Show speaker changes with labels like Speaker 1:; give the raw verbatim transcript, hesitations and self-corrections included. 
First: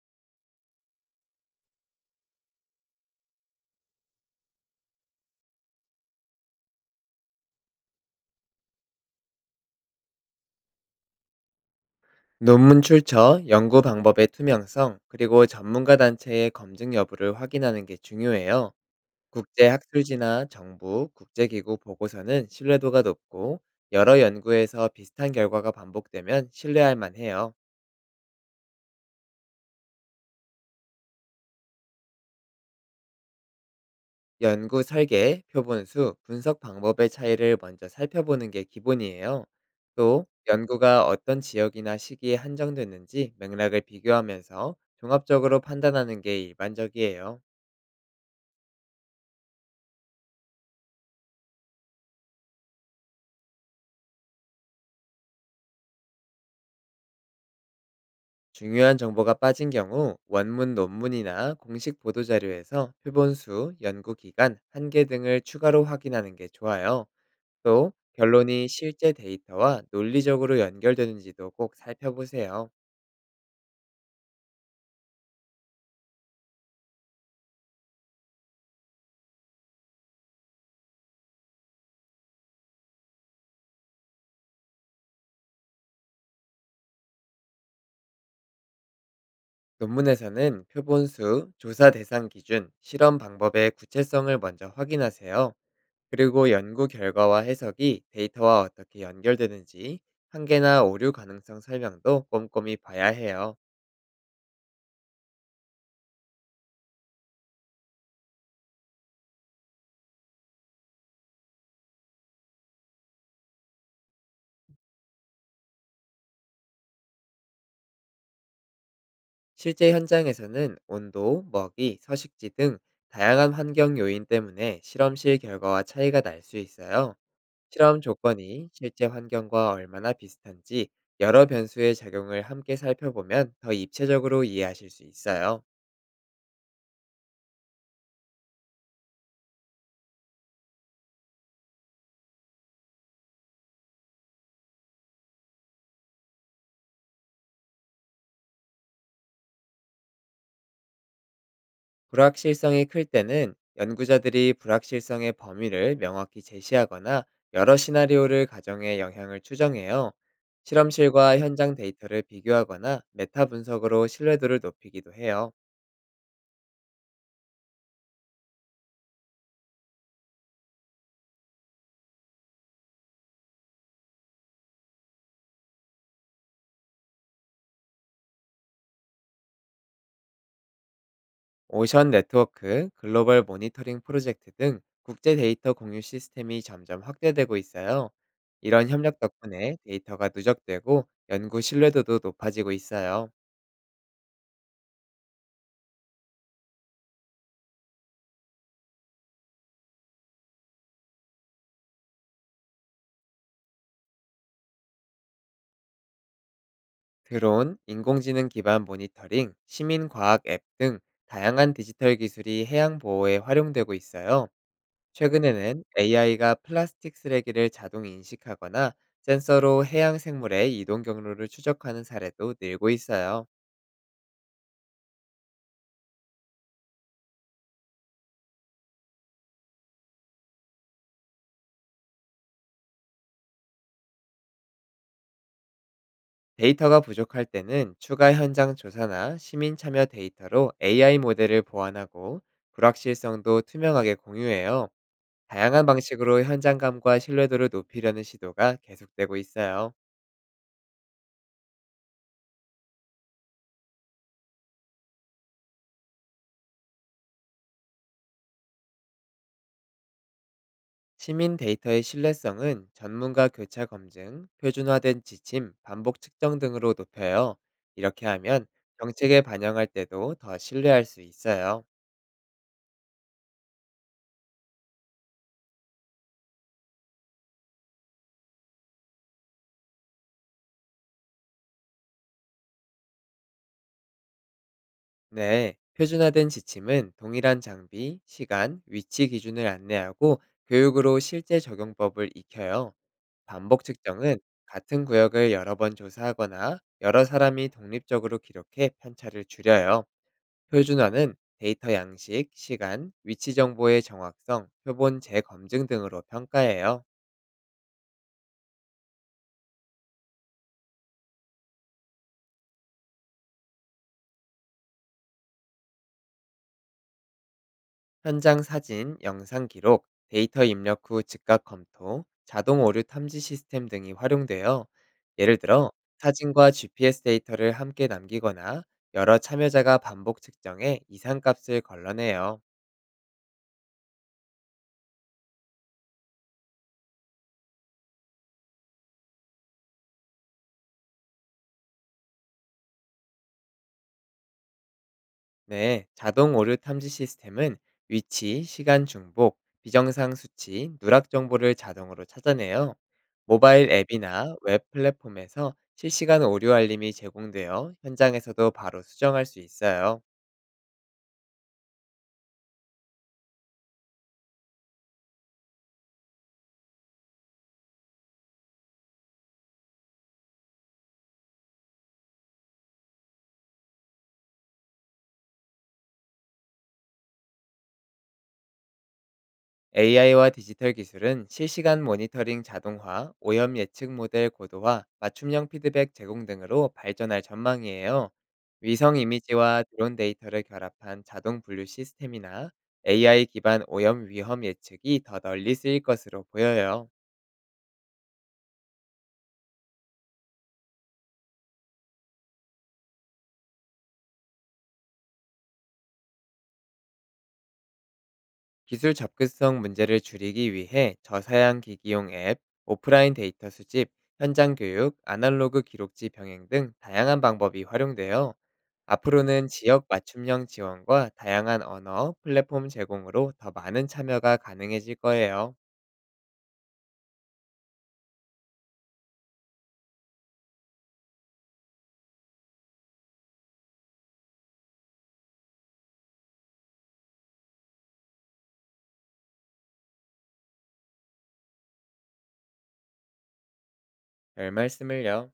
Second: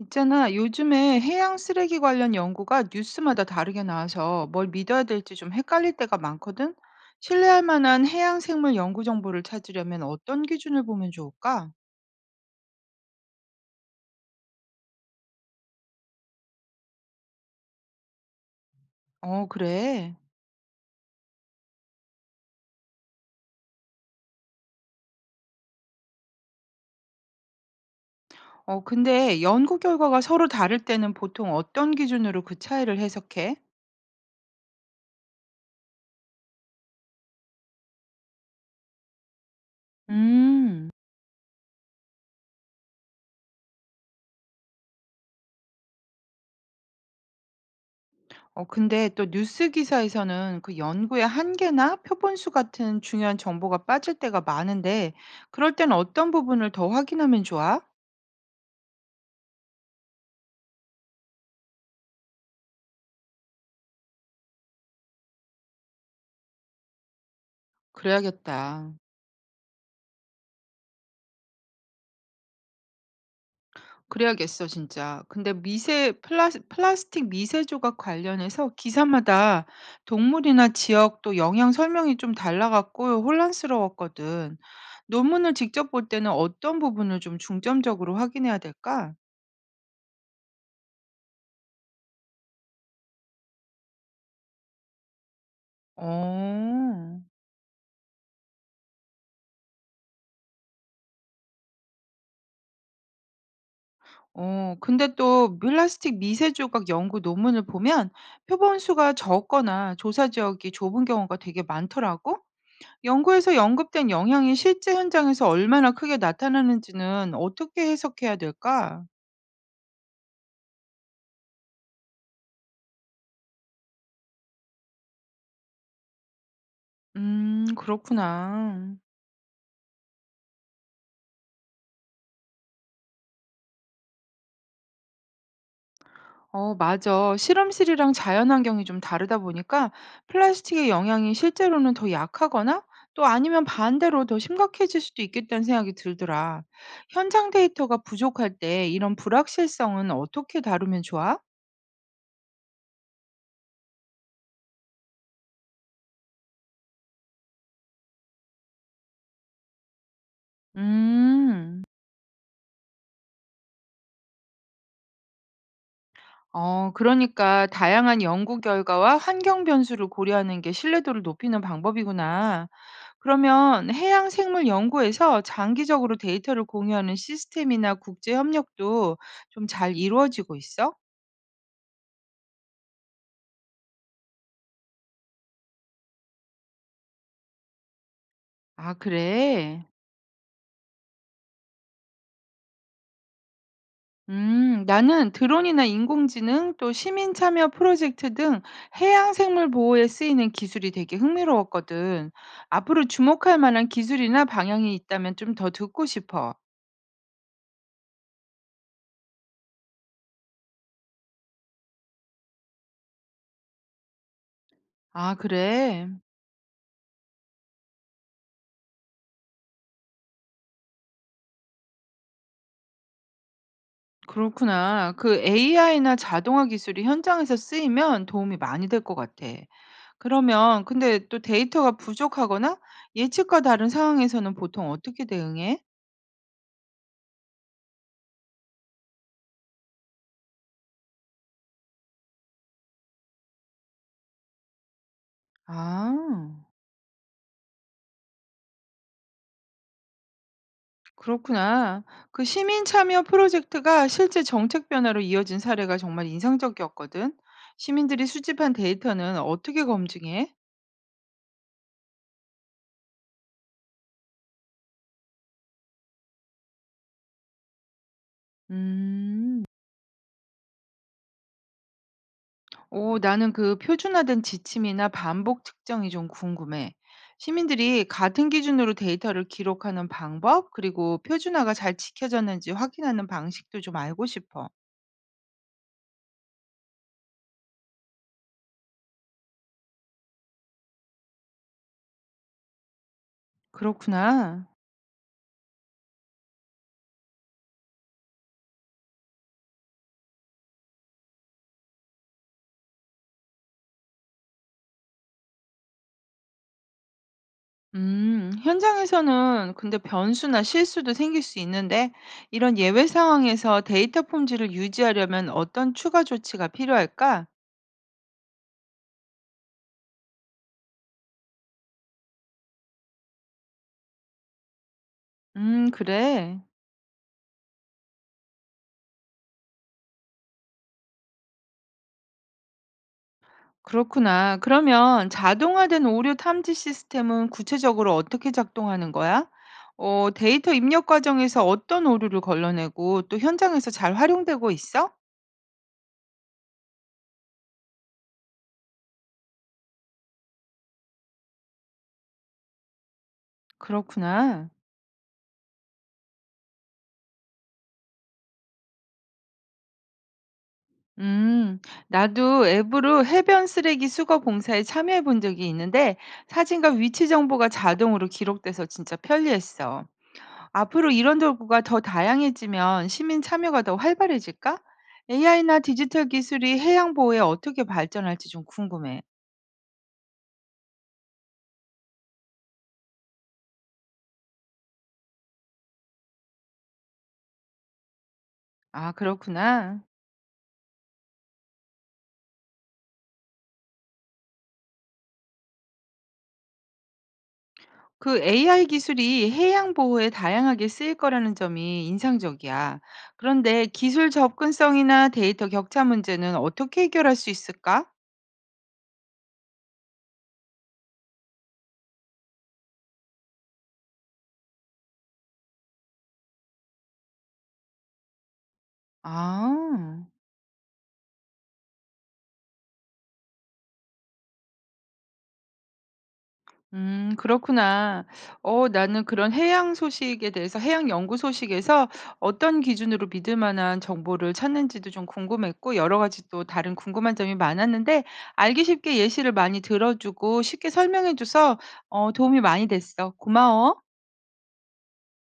Speaker 1: 있잖아, 요즘에 해양 쓰레기 관련 연구가 뉴스마다 다르게 나와서 뭘 믿어야 될지 좀 헷갈릴 때가 많거든? 신뢰할 만한 해양 생물 연구 정보를 찾으려면 어떤 기준을 보면 좋을까?
Speaker 2: 논문 출처, 연구 방법의 투명성, 그리고 전문가 단체의 검증 여부를 확인하는 게 중요해요.
Speaker 1: 어,
Speaker 2: 국제
Speaker 1: 그래.
Speaker 2: 학술지나 정부, 국제기구 보고서는 신뢰도가 높고 여러 연구에서 비슷한 결과가 반복되면 신뢰할 만해요.
Speaker 1: 어, 근데 연구 결과가 서로 다를 때는 보통 어떤 기준으로 그 차이를 해석해?
Speaker 2: 연구 설계, 표본 수, 분석 방법의 차이를 먼저 살펴보는 게 기본이에요. 또
Speaker 1: 음.
Speaker 2: 연구가 어떤 지역이나 시기에 한정됐는지 맥락을 비교하면서 종합적으로 판단하는 게 일반적이에요.
Speaker 1: 어, 근데 또 뉴스 기사에서는 그 연구의 한계나 표본수 같은 중요한 정보가 빠질 때가 많은데, 그럴 땐 어떤 부분을 더 확인하면 좋아?
Speaker 2: 중요한 정보가 빠진 경우 원문 논문이나 공식 보도자료에서 표본수, 연구기간, 한계 등을 추가로 확인하는 게 좋아요. 또 결론이
Speaker 1: 그래야겠다.
Speaker 2: 실제 데이터와 논리적으로 연결되는지도 꼭 살펴보세요.
Speaker 1: 그래야겠어 진짜. 근데 미세 플라스 플라스틱 미세 조각 관련해서 기사마다 동물이나 지역 또 영향 설명이 좀 달라 갖고 혼란스러웠거든. 논문을 직접 볼 때는 어떤 부분을 좀 중점적으로 확인해야 될까?
Speaker 2: 논문에서는 표본수, 조사 대상 기준, 실험 방법의 구체성을 먼저 확인하세요. 그리고 연구
Speaker 1: 어.
Speaker 2: 결과와 해석이 데이터와 어떻게 연결되는지, 한계나 오류 가능성 설명도 꼼꼼히 봐야 해요.
Speaker 1: 어 근데 또 플라스틱 미세 조각 연구 논문을 보면 표본 수가 적거나 조사 지역이 좁은 경우가 되게 많더라고. 연구에서 언급된 영향이 실제 현장에서 얼마나 크게 나타나는지는 어떻게 해석해야 될까?
Speaker 2: 실제 현장에서는 온도, 먹이, 서식지 등 다양한 환경 요인 때문에 실험실 결과와 차이가 날 수 있어요.
Speaker 1: 음,
Speaker 2: 실험 조건이
Speaker 1: 그렇구나.
Speaker 2: 실제 환경과 얼마나 비슷한지 여러 변수의 작용을 함께 살펴보면 더 입체적으로 이해하실 수 있어요.
Speaker 1: 어, 맞아. 실험실이랑 자연환경이 좀 다르다 보니까 플라스틱의 영향이 실제로는 더 약하거나 또 아니면 반대로 더 심각해질 수도 있겠다는 생각이 들더라. 현장 데이터가 부족할 때 이런 불확실성은 어떻게 다루면 좋아?
Speaker 2: 불확실성이 클 때는 연구자들이 불확실성의 범위를 명확히 제시하거나 여러 시나리오를 가정해 영향을 추정해요. 실험실과 현장
Speaker 1: 음.
Speaker 2: 데이터를 비교하거나 메타 분석으로 신뢰도를 높이기도 해요.
Speaker 1: 어, 그러니까 다양한 연구 결과와 환경 변수를 고려하는 게 신뢰도를 높이는 방법이구나. 그러면 해양 생물 연구에서 장기적으로 데이터를 공유하는 시스템이나 국제 협력도 좀 잘 이루어지고 있어?
Speaker 2: 오션 네트워크, 글로벌 모니터링 프로젝트 등 국제 데이터 공유 시스템이 점점 확대되고 있어요. 이런
Speaker 1: 아,
Speaker 2: 협력 덕분에
Speaker 1: 그래.
Speaker 2: 데이터가 누적되고 연구 신뢰도도 높아지고 있어요.
Speaker 1: 음, 나는 드론이나 인공지능 또 시민 참여 프로젝트 등 해양 생물 보호에 쓰이는 기술이 되게 흥미로웠거든. 앞으로 주목할 만한 기술이나 방향이 있다면 좀 더 듣고 싶어.
Speaker 2: 드론, 인공지능 기반 모니터링, 시민과학 앱 등 다양한 디지털 기술이 해양 보호에 활용되고 있어요.
Speaker 1: 아,
Speaker 2: 최근에는
Speaker 1: 그래.
Speaker 2: 에이아이가 플라스틱 쓰레기를 자동 인식하거나 센서로 해양 생물의 이동 경로를 추적하는 사례도 늘고 있어요.
Speaker 1: 그렇구나. 그 에이아이나 자동화 기술이 현장에서 쓰이면 도움이 많이 될 것 같아. 그러면 근데 또 데이터가 부족하거나 예측과 다른 상황에서는 보통 어떻게 대응해?
Speaker 2: 데이터가 부족할 때는 추가 현장 조사나 시민 참여 데이터로 에이아이 모델을 보완하고 불확실성도 투명하게 공유해요. 다양한
Speaker 1: 아,
Speaker 2: 방식으로 현장감과 신뢰도를 높이려는 시도가 계속되고 있어요.
Speaker 1: 그렇구나. 그 시민 참여 프로젝트가 실제 정책 변화로 이어진 사례가 정말 인상적이었거든. 시민들이 수집한 데이터는 어떻게 검증해?
Speaker 2: 시민 데이터의 신뢰성은 전문가 교차 검증, 표준화된 지침, 반복 측정 등으로 높여요. 이렇게 하면 정책에
Speaker 1: 음.
Speaker 2: 반영할 때도 더 신뢰할 수 있어요.
Speaker 1: 오, 나는 그 표준화된 지침이나 반복 측정이 좀 궁금해. 시민들이 같은 기준으로 데이터를 기록하는 방법, 그리고 표준화가 잘 지켜졌는지 확인하는 방식도 좀 알고 싶어.
Speaker 2: 네, 표준화된 지침은 동일한 장비, 시간, 위치 기준을 안내하고 교육으로 실제 적용법을 익혀요. 반복 측정은
Speaker 1: 그렇구나.
Speaker 2: 같은 구역을 여러 번 조사하거나 여러 사람이 독립적으로 기록해 편차를 줄여요. 표준화는 데이터 양식, 시간, 위치 정보의 정확성, 표본 재검증 등으로 평가해요.
Speaker 1: 음, 현장에서는 근데 변수나 실수도 생길 수 있는데, 이런 예외 상황에서 데이터 품질을 유지하려면 어떤 추가 조치가 필요할까?
Speaker 2: 현장 사진, 영상 기록, 데이터 입력 후 즉각 검토, 자동 오류 탐지 시스템 등이 활용되어 예를
Speaker 1: 음,
Speaker 2: 들어
Speaker 1: 그래.
Speaker 2: 사진과 지피에스 데이터를 함께 남기거나 여러 참여자가 반복 측정해 이상값을 걸러내요.
Speaker 1: 그렇구나. 그러면 자동화된 오류 탐지 시스템은 구체적으로 어떻게 작동하는 거야? 어, 데이터 입력 과정에서 어떤 오류를 걸러내고 또 현장에서 잘 활용되고 있어?
Speaker 2: 네, 자동 오류 탐지 시스템은 위치, 시간 중복, 비정상 수치, 누락 정보를 자동으로 찾아내요. 모바일 앱이나
Speaker 1: 그렇구나.
Speaker 2: 웹 플랫폼에서 실시간 오류 알림이 제공되어 현장에서도 바로 수정할 수 있어요.
Speaker 1: 음, 나도 앱으로 해변 쓰레기 수거 봉사에 참여해 본 적이 있는데 사진과 위치 정보가 자동으로 기록돼서 진짜 편리했어. 앞으로 이런 도구가 더 다양해지면 시민 참여가 더 활발해질까? 에이아이나 디지털 기술이 해양 보호에 어떻게 발전할지 좀 궁금해.
Speaker 2: 에이아이와 디지털 기술은 실시간 모니터링 자동화, 오염 예측 모델 고도화, 맞춤형 피드백 제공 등으로 발전할 전망이에요.
Speaker 1: 아,
Speaker 2: 위성 이미지와
Speaker 1: 그렇구나.
Speaker 2: 드론 데이터를 결합한 자동 분류 시스템이나 에이아이 기반 오염 위험 예측이 더 널리 쓰일 것으로 보여요.
Speaker 1: 그 에이아이 기술이 해양 보호에 다양하게 쓰일 거라는 점이 인상적이야. 그런데 기술 접근성이나 데이터 격차 문제는 어떻게 해결할 수 있을까?
Speaker 2: 기술 접근성 문제를 줄이기 위해 저사양 기기용 앱, 오프라인 데이터 수집, 현장 교육, 아날로그 기록지 병행 등 다양한 방법이 활용되어 앞으로는 지역
Speaker 1: 아.
Speaker 2: 맞춤형 지원과 다양한 언어, 플랫폼 제공으로 더 많은 참여가 가능해질 거예요.
Speaker 1: 음 그렇구나. 어 나는 그런 해양 소식에 대해서 해양 연구 소식에서 어떤 기준으로 믿을 만한 정보를 찾는지도 좀 궁금했고 여러 가지 또 다른 궁금한 점이 많았는데 알기 쉽게 예시를 많이 들어 주고 쉽게 설명해 줘서 어 도움이 많이 됐어. 고마워.
Speaker 2: 별 말씀을요.